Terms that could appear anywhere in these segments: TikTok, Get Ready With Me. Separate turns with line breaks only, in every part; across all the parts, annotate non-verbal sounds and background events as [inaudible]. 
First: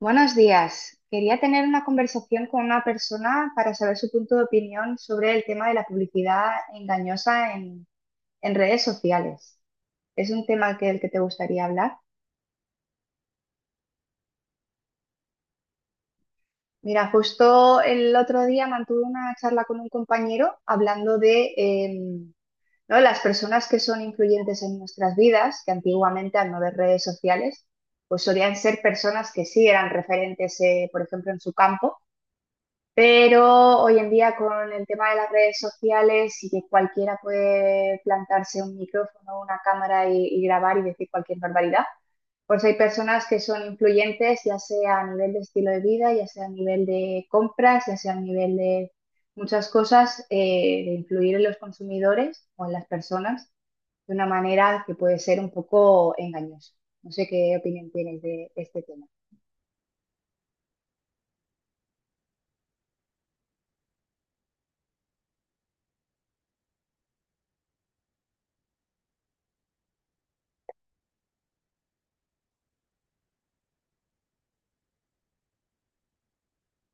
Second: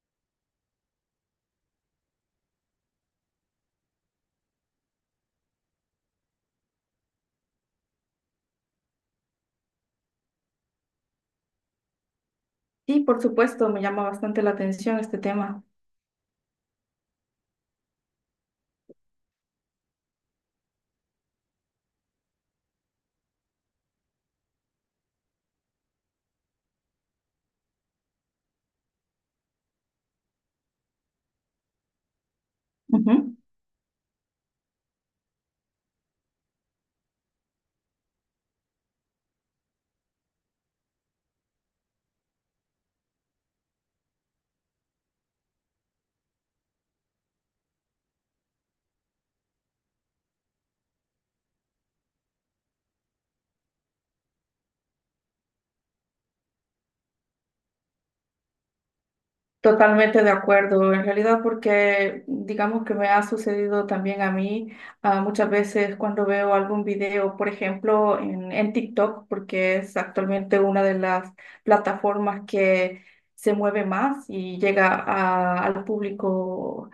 Buenos días. Quería tener una conversación con una persona para saber su punto de opinión sobre el tema de la publicidad engañosa en redes sociales. ¿Es un tema el que te gustaría hablar?
Sí, por supuesto, me llama bastante la atención este tema.
Mira, justo el otro día mantuve una charla con un compañero hablando de ¿no? Las personas que son influyentes en nuestras vidas, que antiguamente al no ver redes sociales, pues solían ser personas que sí eran referentes, por ejemplo, en su campo.
Ujú.
Pero hoy en día con el tema de las redes sociales y que cualquiera puede plantarse un micrófono, una cámara y grabar y decir cualquier barbaridad, pues hay personas que son influyentes, ya sea a nivel de estilo de vida, ya sea a nivel de compras, ya sea a nivel de muchas cosas, de influir en los consumidores o en las personas de una manera que puede ser un poco engañosa. No sé qué opinión tienes de este tema.
Totalmente de acuerdo, en realidad porque digamos que me ha sucedido también a mí muchas veces cuando veo algún video, por ejemplo, en TikTok, porque es actualmente una de las plataformas que se mueve más y llega al público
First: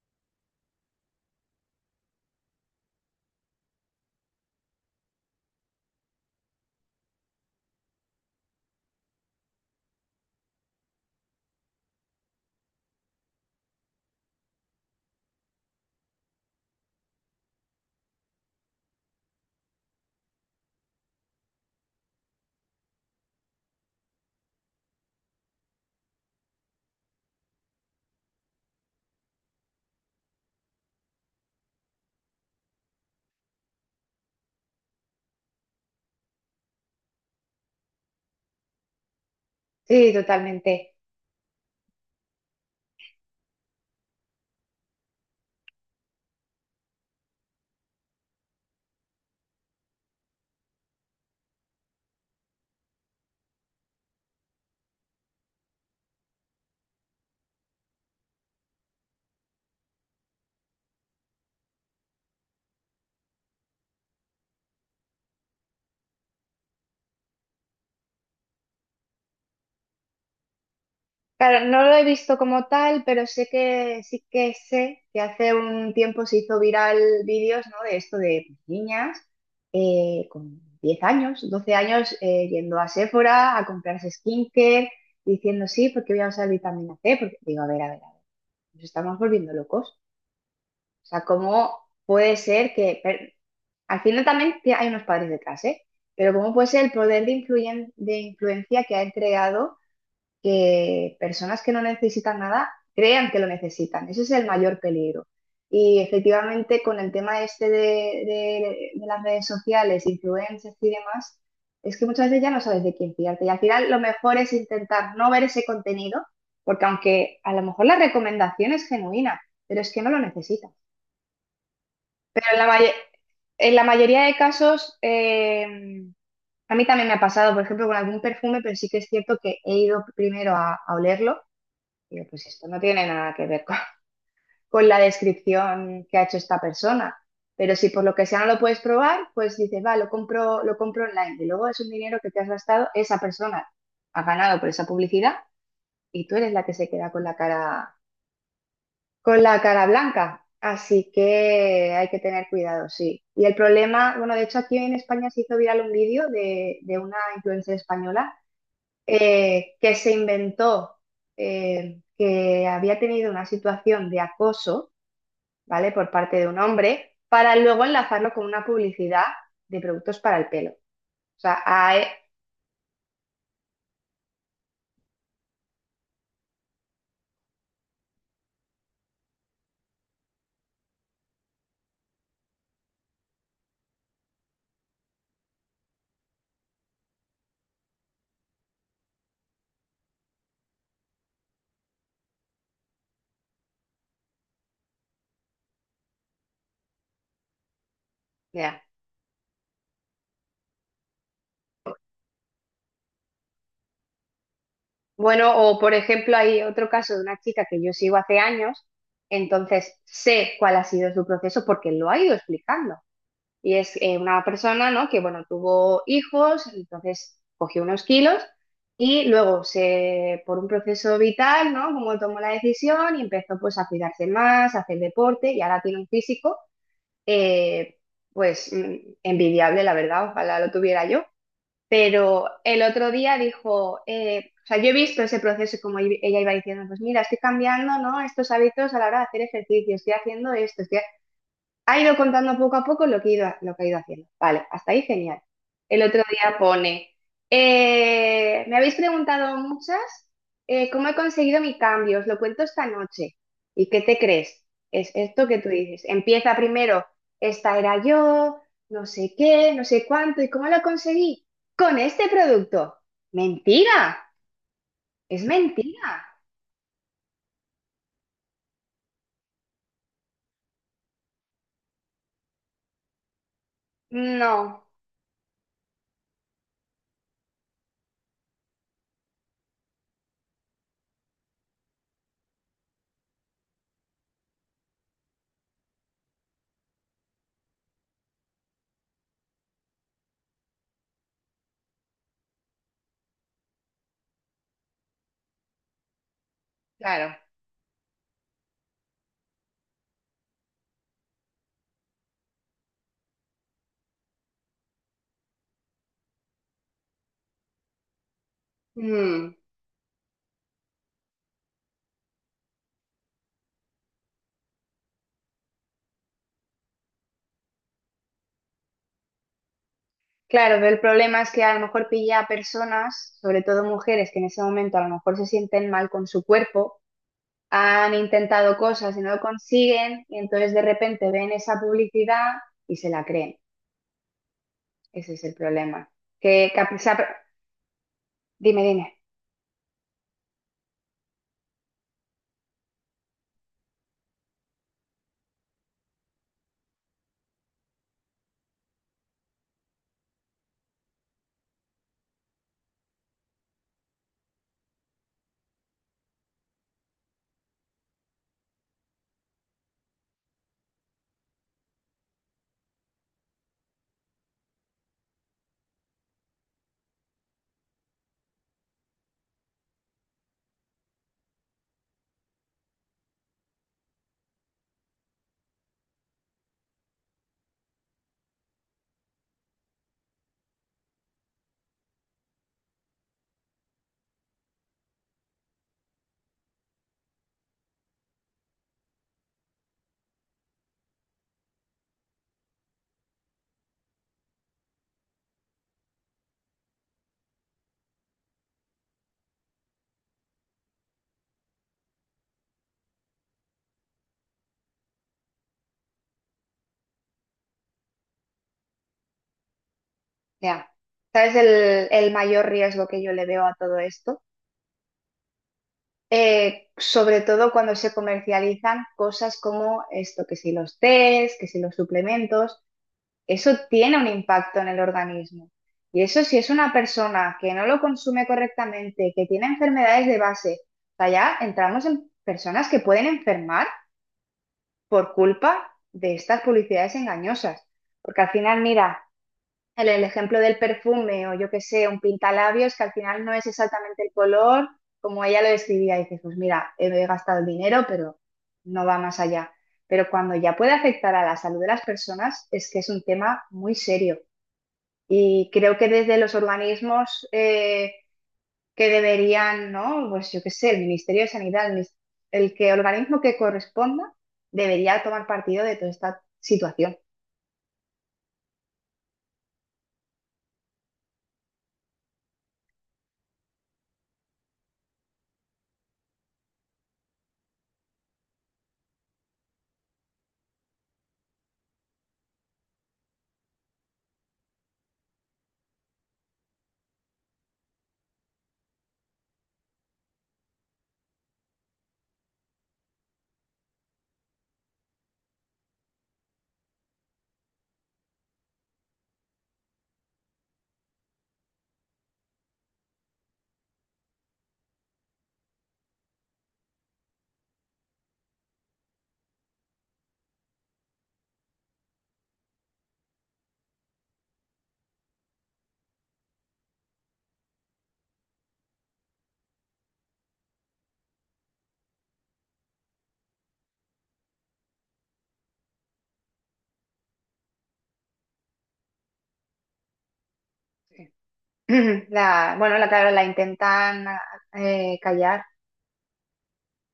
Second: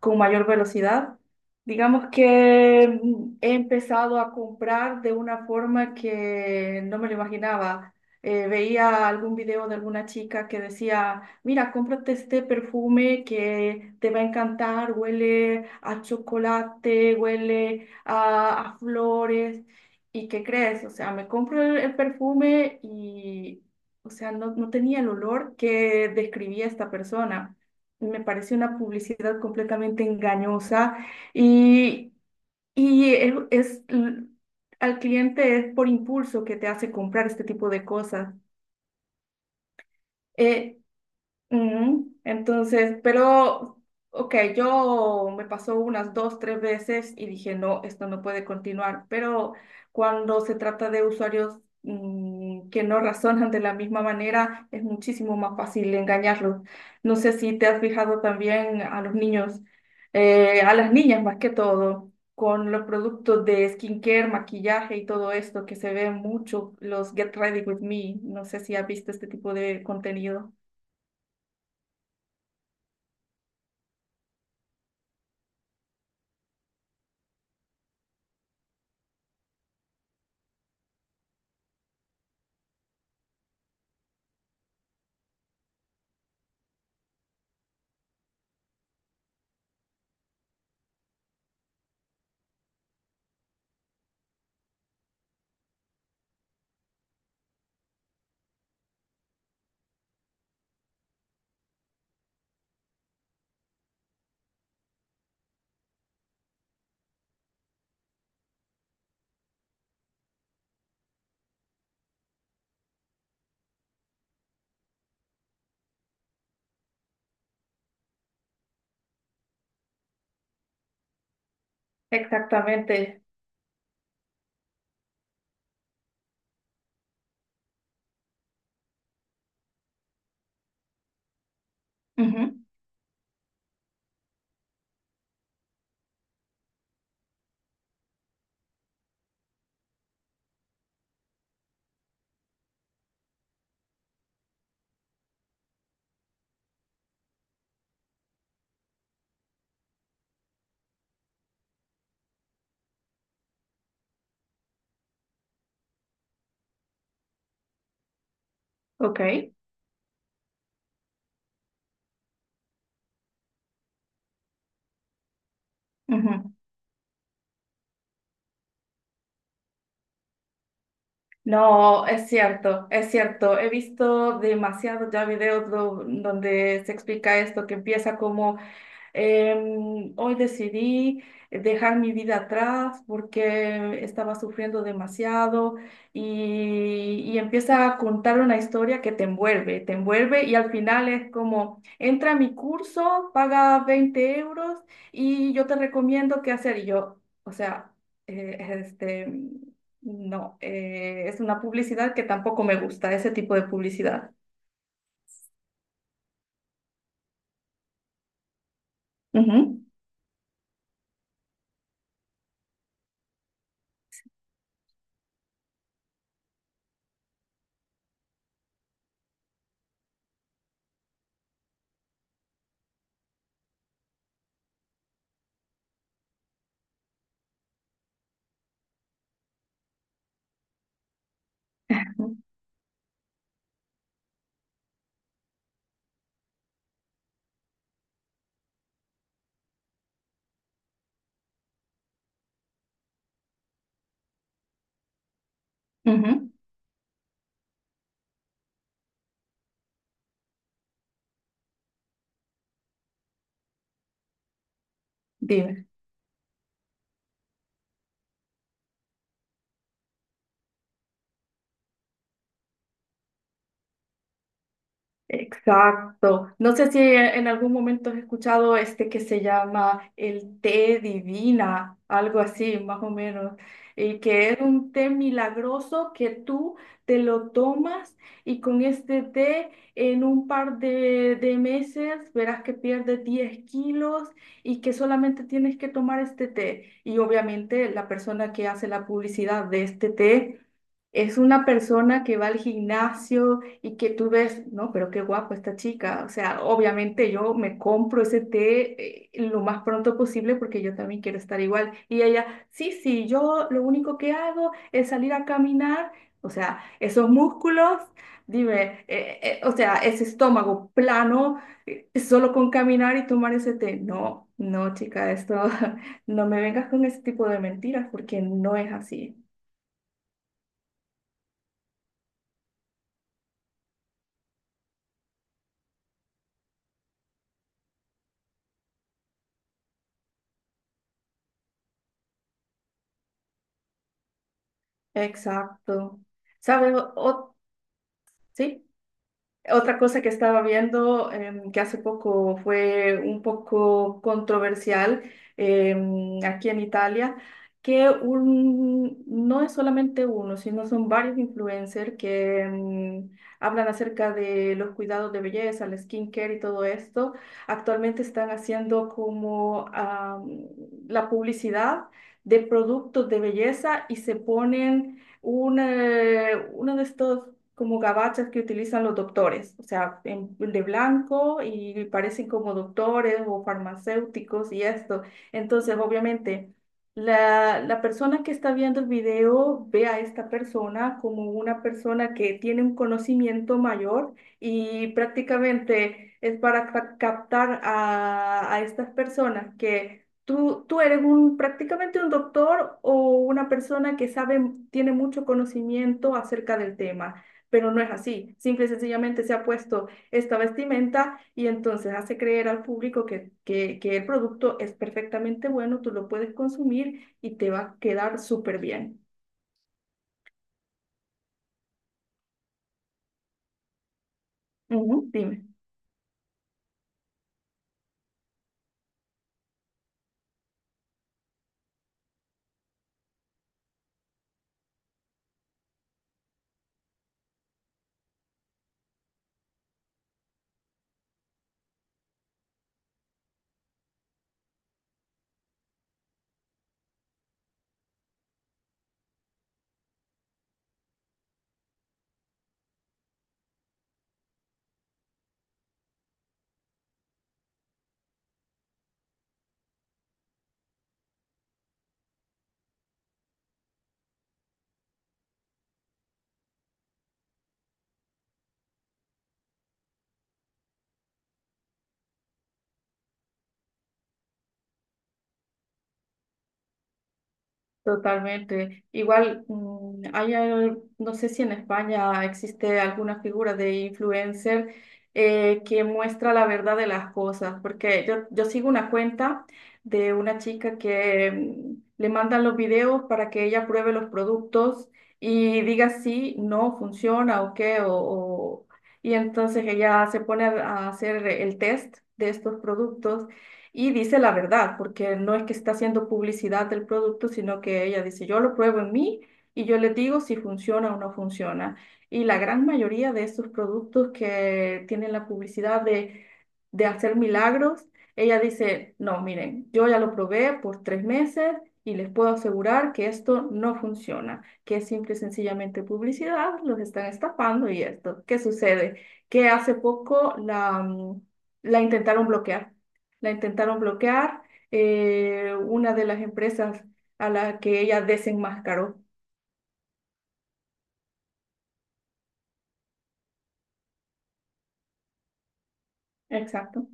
con mayor velocidad. Digamos que he empezado a comprar de una forma que no me lo imaginaba. Veía algún video de alguna chica que decía: "Mira, cómprate este perfume que te va a encantar, huele a chocolate, huele a flores". ¿Y qué crees? O sea, me compro el perfume y, o sea, no tenía el olor que describía esta persona. Me parece una publicidad completamente engañosa y, y es, es- al cliente es por impulso que te hace comprar este tipo de cosas.
Sí,
Eh,
totalmente.
Ujú. Entonces, pero, ok, yo me pasó unas dos, tres veces y dije, no, esto no puede continuar, pero cuando se trata de usuarios que no razonan de la misma manera, es muchísimo más fácil engañarlos. No sé si te has fijado también a los niños, a las niñas más que todo, con los productos de skincare, maquillaje y todo esto que se ve mucho, los Get Ready With Me, no sé si has visto este tipo de contenido.
Claro, no lo he visto como tal, pero sé que sí, que sé que hace un tiempo se hizo viral vídeos, ¿no? De esto de pues, niñas con 10 años, 12 años yendo a Sephora a comprarse skincare, diciendo sí, porque voy a usar vitamina C, porque digo, a ver, a ver, a ver, nos estamos volviendo locos. O sea, ¿cómo puede ser al final también que hay unos padres detrás, ¿eh? Pero ¿cómo puede ser el poder de influencia que ha entregado que personas que no necesitan nada crean que lo necesitan? Ese es el mayor peligro. Y efectivamente con el tema este de las redes sociales, influencers y demás, es que muchas veces ya no sabes de quién fiarte. Y al final lo mejor es intentar no ver ese contenido, porque aunque a lo mejor la recomendación es genuina, pero es que no lo necesitas. Pero
Exactamente.
en la mayoría de casos, a mí también me ha pasado, por ejemplo, con algún perfume, pero sí que es cierto que he ido primero a olerlo y pues
Ujú.
esto no tiene nada que ver con, [laughs] con la descripción que ha hecho esta persona. Pero si por lo que sea no lo puedes probar, pues dices, va, lo compro online. Y luego es un dinero que te has gastado, esa persona ha ganado por esa publicidad y tú eres la que se queda con la cara blanca. Así que hay que tener cuidado, sí. Y el problema, bueno, de hecho aquí en España se hizo viral un vídeo de una influencer española
Ok.
que se inventó que había tenido una situación de acoso, ¿vale? Por parte de
Ujú.
un hombre, para luego enlazarlo con una publicidad de productos para el pelo. O sea,
No, es cierto, es cierto. He visto demasiados ya videos donde se explica esto, que empieza como: Hoy decidí dejar mi vida atrás porque estaba sufriendo demasiado", y empieza a contar una historia que te envuelve y al final es como: "Entra a mi curso, paga 20 euros y yo te recomiendo qué hacer". Y yo, o sea, eh,
mira.
este, no, es una publicidad que tampoco me gusta, ese tipo de publicidad.
Bueno, o por ejemplo, hay otro caso de una chica que yo sigo hace años,
Ujú.
entonces sé cuál ha sido su proceso porque lo ha ido explicando. Y es una persona, ¿no? Que, bueno, tuvo hijos, entonces cogió unos kilos y luego por un proceso vital, ¿no? Como tomó la decisión y empezó pues a cuidarse más, a hacer deporte y ahora tiene un físico, eh, pues envidiable, la verdad, ojalá lo tuviera yo.
[laughs]
Pero el otro día dijo, o sea, yo he visto ese proceso y como ella iba diciendo, pues mira, estoy cambiando, ¿no? Estos hábitos a la hora de hacer ejercicio, estoy haciendo esto, estoy ha ido contando poco a poco lo que ha ido haciendo. Vale, hasta ahí genial. El otro
ujú.
día pone, me habéis preguntado muchas cómo he conseguido mi cambio, os lo cuento esta noche. ¿Y qué te crees? Es esto que tú
Dime.
dices. Empieza primero, esta era yo, no sé qué, no sé cuánto, ¿y cómo lo conseguí? Con este producto. Mentira, es mentira.
Exacto. No sé si en algún momento has escuchado este que se llama el té divina, algo así, más o menos, y que es
No,
un té milagroso que tú te lo tomas y con este té en un par de meses verás que pierdes 10 kilos y que solamente tienes que tomar este té. Y obviamente la persona que hace la publicidad de este té... Es una persona que va al gimnasio, y que tú ves, no, pero qué guapo esta chica. O sea, obviamente
claro.
yo me compro ese té, lo más pronto posible porque yo también quiero estar igual. Y ella, sí, sí, yo lo único que hago es salir a caminar. O sea, esos músculos, dime,
Mm.
o sea, ese estómago plano, solo con caminar y tomar ese té. No, no, chica, esto, [laughs] no me vengas con ese tipo de mentiras porque no es así.
Claro, pero el problema es que a lo mejor pilla a personas, sobre todo mujeres, que en ese momento a lo mejor se sienten mal con su cuerpo, han intentado cosas y no lo consiguen, y entonces de repente ven esa publicidad y se la creen. Ese es el problema.
Exacto.
Que
¿Sabes?
dime,
¿Sí?
dime,
Otra cosa que estaba viendo, que hace poco fue un poco controversial, aquí en Italia, que un, no es solamente uno, sino son varios influencers que hablan acerca de los cuidados de belleza, el skincare y todo esto. Actualmente están haciendo como la publicidad de productos de belleza y se ponen un, uno de estos como gabachas que utilizan los doctores, o sea, de blanco y parecen como doctores o farmacéuticos y esto. Entonces, obviamente, la persona que está viendo el video ve a esta persona como una persona que tiene un conocimiento mayor y prácticamente es para captar a estas personas que... Tú eres un, prácticamente un doctor o una persona que sabe, tiene mucho conocimiento acerca del tema, pero no es así. Simple y sencillamente se ha puesto esta vestimenta y entonces hace creer al público que el producto es perfectamente bueno, tú lo puedes consumir y te va a quedar súper bien.
ya. ¿Sabes el mayor riesgo que yo le veo a todo esto?
Ujú. Dime.
Sobre todo cuando se comercializan cosas como esto, que si los tés, que si los suplementos. Eso tiene un impacto en el organismo. Y eso si es una persona que no lo consume correctamente, que tiene enfermedades de base, o sea, ya entramos en personas que pueden enfermar por culpa de estas publicidades engañosas. Porque al final, mira, el ejemplo del perfume o yo qué sé, un pintalabios que al final no es exactamente el color como ella lo describía. Y dices, pues mira, he gastado el dinero, pero no va más allá. Pero cuando ya puede afectar a la salud de las personas, es que es un tema muy serio. Y creo que desde los organismos que deberían, ¿no? Pues yo qué sé, el Ministerio de Sanidad, el que organismo que corresponda, debería tomar partido de toda esta situación.
Totalmente. Igual, hay, no sé si en España existe alguna figura de influencer que muestra la verdad de las cosas, porque yo sigo una cuenta de una chica que le mandan los videos para que ella pruebe los productos y diga si no funciona o qué, y entonces ella se pone a hacer el test de estos productos y dice la verdad, porque no es que está haciendo publicidad del producto, sino que ella dice: "Yo lo pruebo en mí y yo les digo si funciona o no funciona". Y la gran mayoría de estos productos que tienen la publicidad de hacer milagros, ella dice: "No, miren, yo ya lo probé por 3 meses y les puedo asegurar que esto no funciona, que es simple y sencillamente publicidad, los están estafando" y esto. ¿Qué sucede? Que hace poco la intentaron bloquear. La intentaron bloquear, una de las empresas a la que ella desenmascaró.
[clears throat] Bueno, claro, la intentan callar.
Exacto.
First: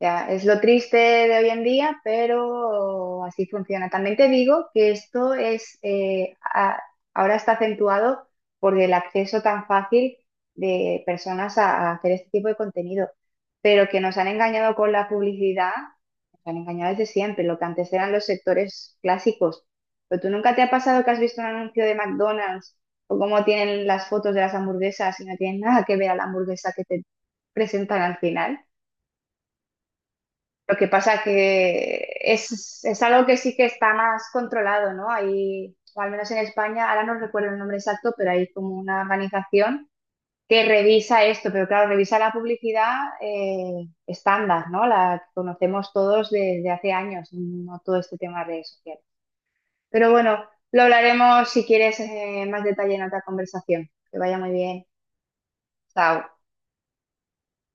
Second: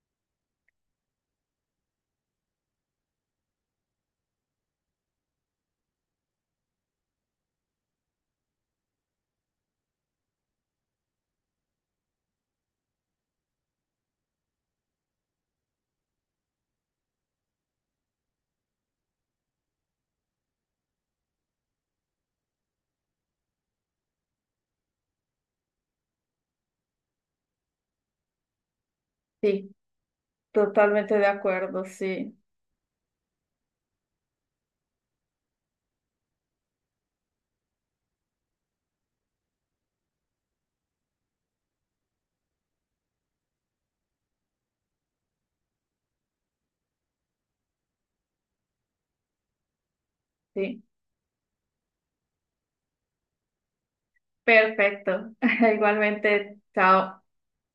Ya, es lo triste de hoy en día, pero así funciona. También te digo que esto es, ahora está acentuado por el acceso tan fácil de personas a hacer este tipo de contenido, pero que nos han engañado con la publicidad, nos han engañado desde siempre, lo que antes eran los sectores clásicos. Pero tú nunca te ha pasado que has visto un anuncio de McDonald's o cómo tienen las fotos de las hamburguesas y no tienen nada que ver a la hamburguesa que te presentan al final.
Sí,
Lo que
totalmente
pasa
de acuerdo,
que
sí,
es algo que sí que está más controlado, ¿no? Hay, o al menos en España, ahora no recuerdo el nombre exacto, pero hay como una organización que revisa esto, pero claro, revisa la publicidad estándar, ¿no? La que conocemos todos desde hace años, no todo este tema de redes sociales. Pero bueno,
sí.
lo hablaremos si quieres más detalle en otra conversación. Que vaya muy bien.
Perfecto. [laughs]
Chao.
Igualmente, chao.